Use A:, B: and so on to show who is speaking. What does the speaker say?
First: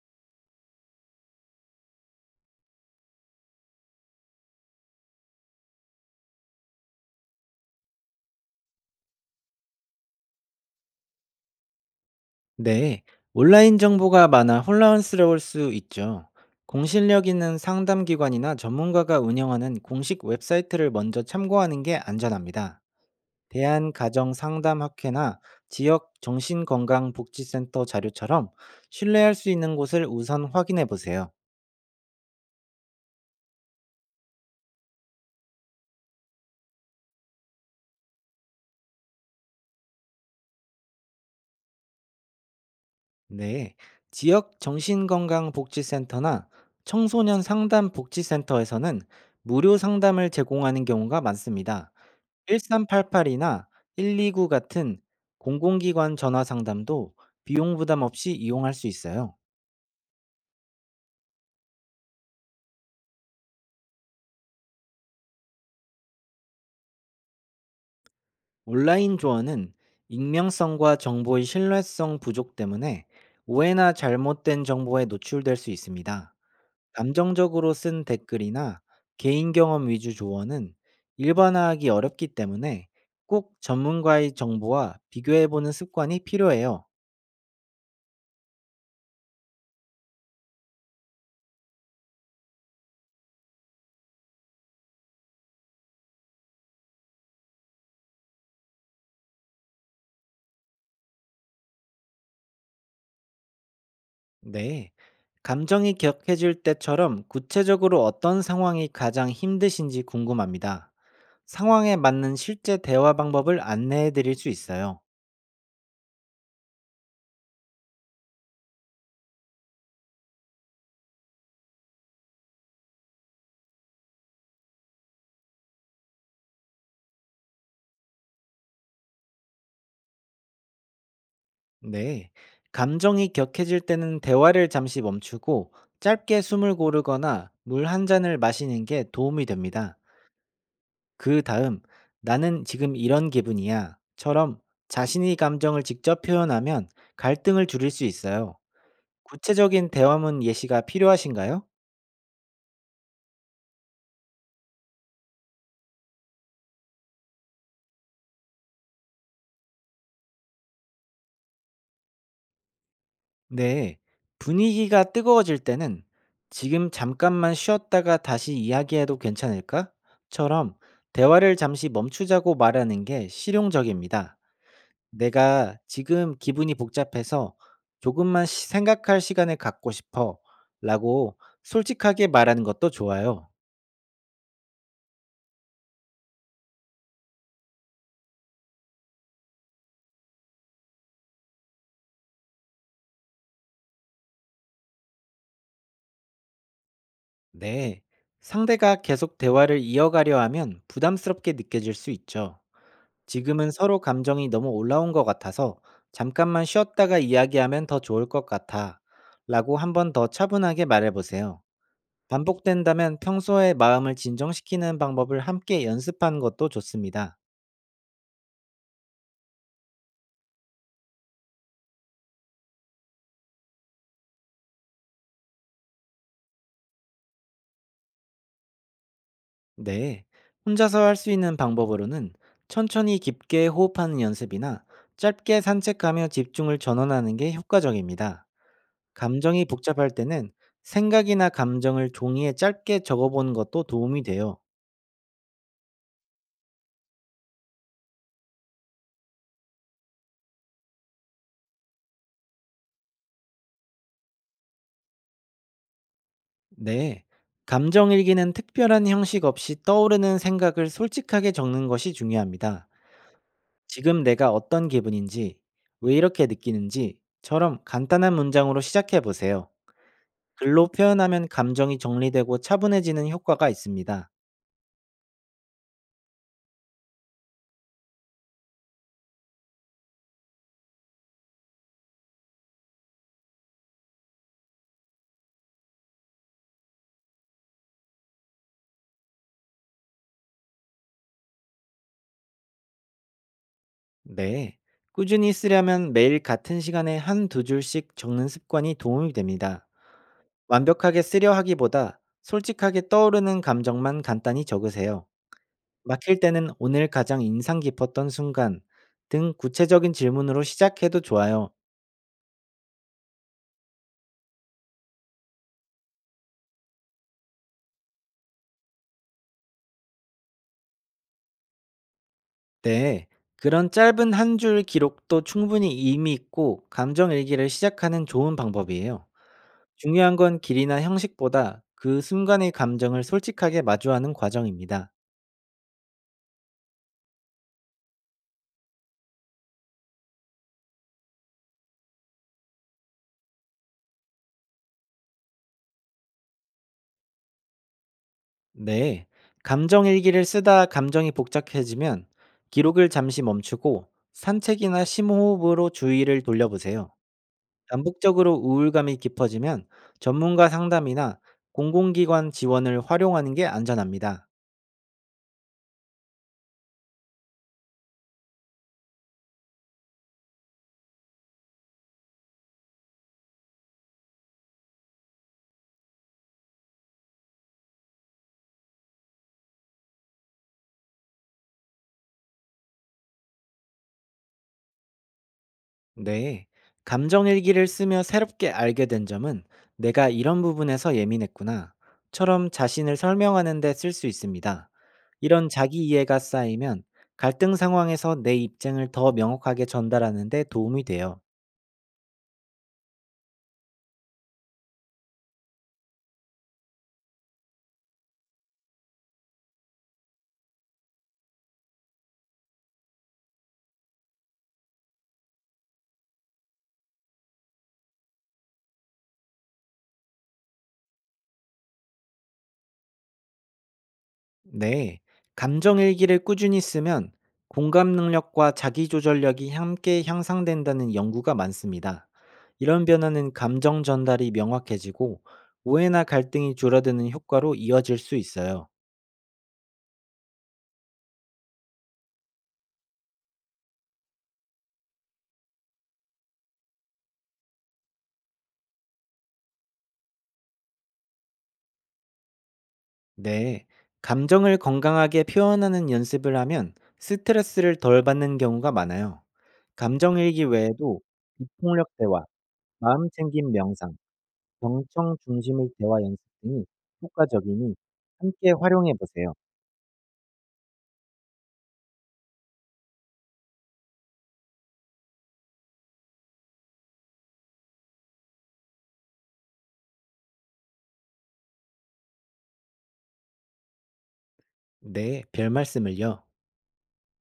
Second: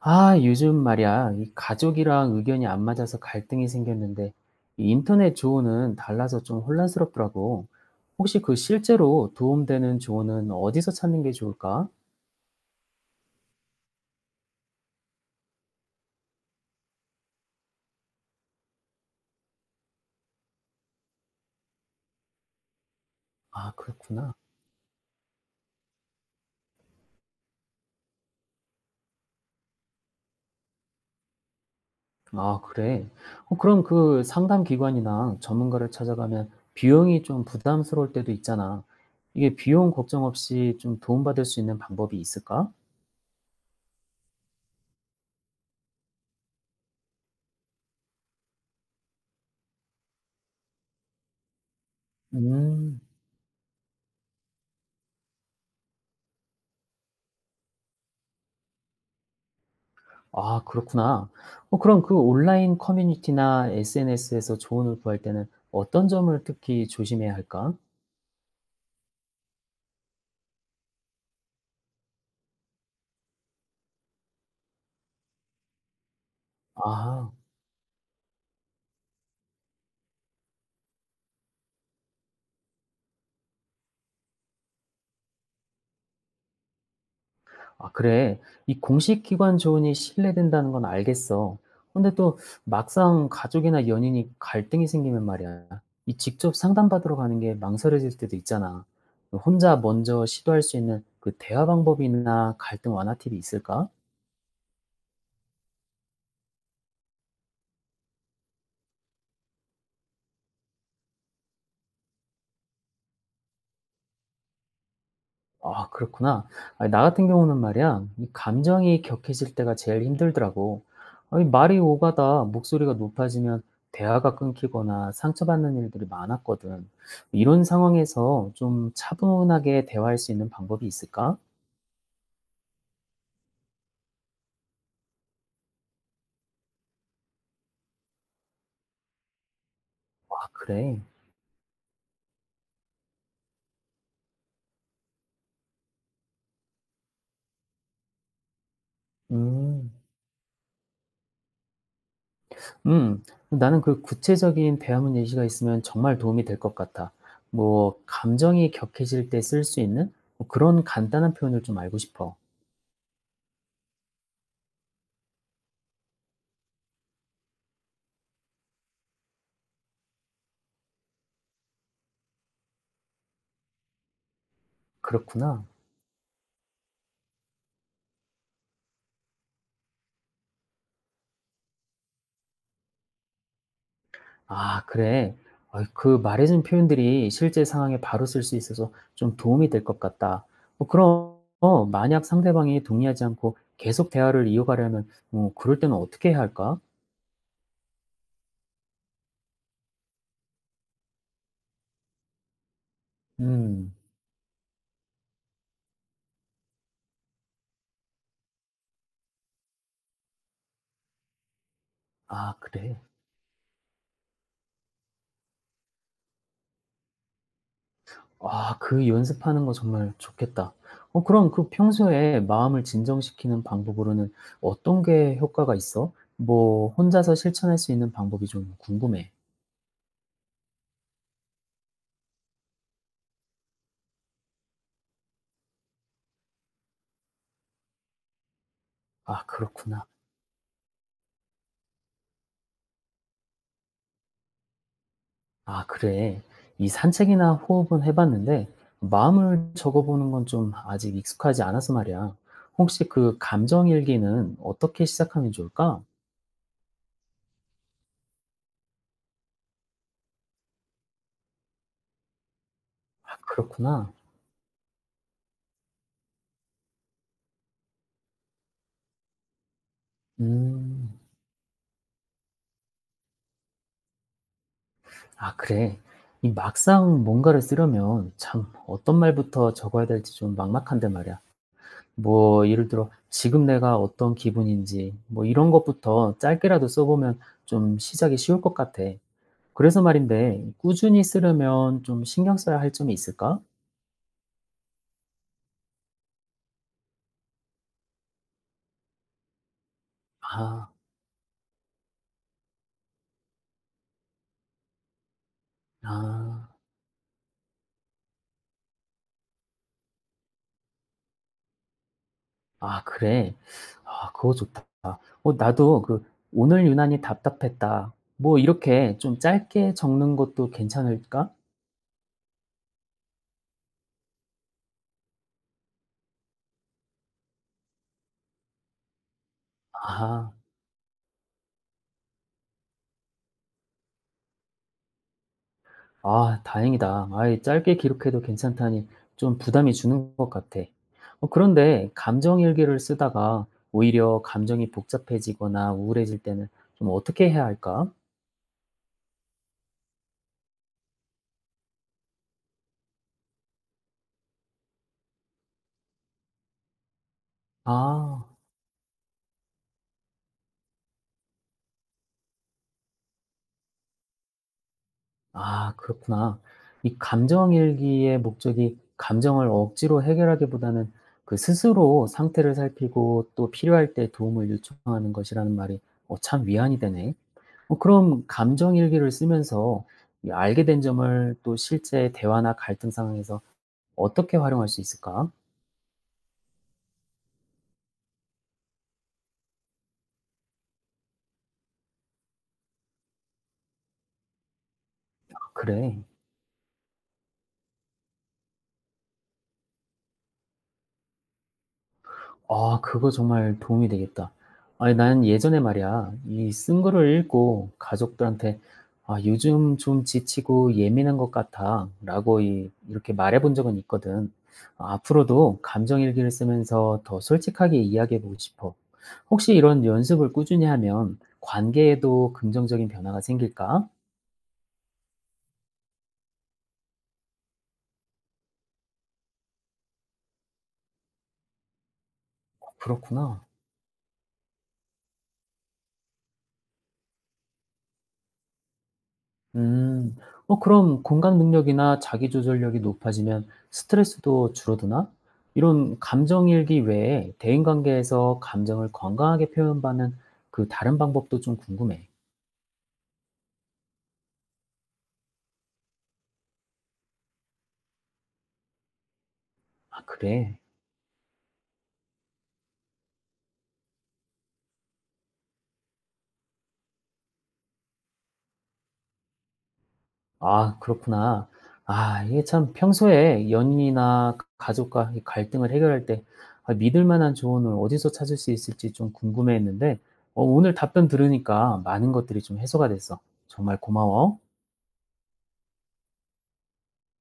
A: 아, 요즘 말이야. 이 가족이랑 의견이 안 맞아서 갈등이 생겼는데, 이 인터넷 조언은 달라서 좀 혼란스럽더라고. 혹시 그 실제로 도움되는 조언은 어디서 찾는 게 좋을까?
B: 네, 온라인 정보가 많아 혼란스러울 수 있죠. 공신력 있는 상담기관이나 전문가가 운영하는 공식 웹사이트를 먼저 참고하는 게 안전합니다.
A: 아, 그렇구나.
B: 대한가정상담학회나 지역 정신건강복지센터 자료처럼 신뢰할 수 있는 곳을 우선 확인해 보세요.
A: 아, 그래. 어, 그럼 그 상담 기관이나 전문가를 찾아가면 비용이 좀 부담스러울 때도 있잖아. 이게 비용 걱정 없이 좀 도움받을 수 있는 방법이 있을까?
B: 네, 지역 정신건강복지센터나 청소년 상담복지센터에서는 무료 상담을 제공하는 경우가 많습니다.
A: 음.
B: 1388이나 129 같은 공공기관 전화 상담도 비용 부담 없이 이용할 수 있어요.
A: 아 그렇구나. 어 그럼 그 온라인 커뮤니티나 SNS에서 조언을 구할 때는 어떤 점을 특히 조심해야 할까?
B: 온라인 조언은 익명성과 정보의 신뢰성 부족 때문에 오해나 잘못된 정보에 노출될 수 있습니다.
A: 아.
B: 감정적으로 쓴 댓글이나 개인 경험 위주 조언은 일반화하기 어렵기 때문에 꼭 전문가의 정보와 비교해보는 습관이 필요해요.
A: 아 그래. 이 공식 기관 조언이 신뢰된다는 건 알겠어. 근데 또 막상 가족이나 연인이 갈등이 생기면 말이야. 이 직접 상담받으러 가는 게 망설여질 때도 있잖아. 혼자 먼저 시도할 수 있는 그 대화 방법이나 갈등 완화 팁이 있을까?
B: 네. 감정이 격해질 때처럼 구체적으로 어떤 상황이 가장 힘드신지 궁금합니다. 상황에 맞는 실제 대화 방법을 안내해 드릴 수 있어요.
A: 아 그렇구나. 아니 나 같은 경우는 말이야 이 감정이 격해질 때가 제일 힘들더라고. 아니 말이 오가다 목소리가 높아지면 대화가 끊기거나 상처받는 일들이 많았거든. 이런 상황에서 좀 차분하게 대화할 수 있는 방법이 있을까?
B: 네. 감정이 격해질 때는 대화를 잠시 멈추고 짧게 숨을 고르거나 물 한 잔을 마시는 게 도움이 됩니다.
A: 아 그래.
B: 그 다음, 나는 지금 이런 기분이야. 처럼 자신이 감정을 직접 표현하면 갈등을 줄일 수 있어요. 구체적인
A: 음.
B: 대화문 예시가 필요하신가요?
A: 음. 나는 그 구체적인 대화문 예시가 있으면 정말 도움이 될 것 같아. 뭐 감정이 격해질 때 쓸 수 있는 뭐 그런 간단한 표현을 좀 알고 싶어.
B: 네, 분위기가 뜨거워질 때는 "지금 잠깐만 쉬었다가 다시 이야기해도 괜찮을까?" 처럼 대화를 잠시 멈추자고 말하는 게 실용적입니다.
A: 그렇구나.
B: "내가 지금 기분이 복잡해서 조금만 생각할 시간을 갖고 싶어." 라고 솔직하게 말하는 것도 좋아요.
A: 아 그래. 아 그 말해 준 표현들이 실제 상황에 바로 쓸 수 있어서 좀 도움이 될 것 같다. 어 그럼 어, 만약 상대방이 동의하지 않고 계속 대화를 이어가려면 뭐 그럴 때는 어떻게 해야 할까?
B: 네, 상대가 계속 대화를 이어가려 하면 부담스럽게 느껴질 수 있죠. 지금은
A: 음.
B: 서로 감정이 너무 올라온 것 같아서 잠깐만 쉬었다가 이야기하면 더 좋을 것 같아. 라고 한번 더 차분하게 말해보세요.
A: 아 그래.
B: 반복된다면 평소에 마음을 진정시키는 방법을 함께 연습하는 것도 좋습니다.
A: 아 그 연습하는 거 정말 좋겠다. 어 그럼 그 평소에 마음을 진정시키는 방법으로는 어떤 게 효과가 있어? 뭐 혼자서 실천할 수 있는 방법이 좀 궁금해.
B: 네. 혼자서 할 수 있는 방법으로는 천천히 깊게 호흡하는 연습이나 짧게 산책하며 집중을 전환하는 게 효과적입니다.
A: 아
B: 감정이
A: 그렇구나.
B: 복잡할 때는 생각이나 감정을 종이에 짧게 적어보는 것도 도움이 돼요.
A: 아 그래. 이 산책이나 호흡은 해봤는데 마음을 적어보는 건 좀 아직 익숙하지 않아서 말이야. 혹시 그 감정 일기는 어떻게 시작하면 좋을까?
B: 네. 감정 일기는 특별한 형식 없이 떠오르는 생각을 솔직하게 적는 것이 중요합니다.
A: 아 그렇구나.
B: 지금 내가 어떤 기분인지, 왜 이렇게 느끼는지처럼 간단한 문장으로 시작해 보세요. 글로
A: 음.
B: 표현하면 감정이 정리되고 차분해지는 효과가 있습니다.
A: 아 그래. 이 막상 뭔가를 쓰려면 참 어떤 말부터 적어야 될지 좀 막막한데 말이야. 뭐 예를 들어 지금 내가 어떤 기분인지 뭐 이런 것부터 짧게라도 써보면 좀 시작이 쉬울 것 같아. 그래서 말인데 꾸준히 쓰려면 좀 신경 써야 할 점이 있을까?
B: 네. 꾸준히 쓰려면 매일 같은 시간에 한 두 줄씩 적는 습관이 도움이 됩니다.
A: 아.
B: 완벽하게 쓰려 하기보다 솔직하게 떠오르는 감정만 간단히 적으세요. 막힐
A: 아.
B: 때는 "오늘 가장 인상 깊었던 순간." 등 구체적인 질문으로 시작해도 좋아요.
A: 아 그래. 아 그거 좋다. 어 나도 그 "오늘 유난히 답답했다." 뭐 이렇게 좀 짧게 적는 것도 괜찮을까?
B: 네. 그런 짧은 한 줄 기록도 충분히 의미 있고 감정 일기를 시작하는 좋은 방법이에요. 중요한
A: 아.
B: 건 길이나 형식보다 그 순간의 감정을 솔직하게 마주하는 과정입니다.
A: 아 다행이다. 아이 짧게 기록해도 괜찮다니 좀 부담이 주는 것 같아. 어 그런데 감정 일기를 쓰다가 오히려 감정이 복잡해지거나 우울해질 때는 좀 어떻게 해야 할까?
B: 네. 감정 일기를 쓰다 감정이 복잡해지면 기록을 잠시 멈추고 산책이나 심호흡으로 주의를 돌려보세요.
A: 아.
B: 반복적으로 우울감이 깊어지면 전문가 상담이나 공공기관 지원을 활용하는 게 안전합니다.
A: 아 그렇구나. 이 감정 일기의 목적이 감정을 억지로 해결하기보다는 그 스스로 상태를 살피고 또 필요할 때 도움을 요청하는 것이라는 말이 어 참 위안이 되네. 어 그럼 감정 일기를 쓰면서 이 알게 된 점을 또 실제 대화나 갈등 상황에서 어떻게 활용할 수 있을까?
B: 네. 감정 일기를 쓰며 새롭게 알게 된 점은 내가 이런 부분에서 예민했구나. 처럼 자신을 설명하는 데 쓸 수 있습니다. 이런 자기
A: 그래.
B: 이해가 쌓이면 갈등 상황에서 내 입장을 더 명확하게 전달하는 데 도움이 돼요.
A: 아 그거 정말 도움이 되겠다. 아니 난 예전에 말이야 이 쓴 거를 읽고 가족들한테 "아 요즘 좀 지치고 예민한 것 같아."라고 이 이렇게 말해 본 적은 있거든. 앞으로도 감정 일기를 쓰면서 더 솔직하게 이야기해 보고 싶어. 혹시 이런 연습을 꾸준히 하면 관계에도 긍정적인 변화가 생길까?
B: 네, 감정 일기를 꾸준히 쓰면 공감 능력과 자기 조절력이 함께 향상된다는 연구가 많습니다. 이런 변화는
A: 그렇구나.
B: 감정 전달이 명확해지고 오해나 갈등이 줄어드는 효과로 이어질 수 있어요.
A: 음. 어 그럼 공감 능력이나 자기 조절력이 높아지면 스트레스도 줄어드나? 이런 감정 일기 외에 대인 관계에서 감정을 건강하게 표현받는 그 다른 방법도 좀 궁금해.
B: 네, 감정을 건강하게 표현하는 연습을 하면 스트레스를 덜 받는 경우가 많아요.
A: 아
B: 감정 일기
A: 그래?
B: 외에도 비폭력 대화, 마음 챙김 명상, 경청 중심의 대화 연습 등이 효과적이니 함께 활용해 보세요.
A: 아 그렇구나. 아 이게 참 평소에 연인이나 가족과 이 갈등을 해결할 때 아 믿을 만한 조언을 어디서 찾을 수 있을지 좀 궁금해했는데 어 오늘 답변 들으니까 많은 것들이 좀 해소가 됐어. 정말 고마워.
B: 네, 별 말씀을요.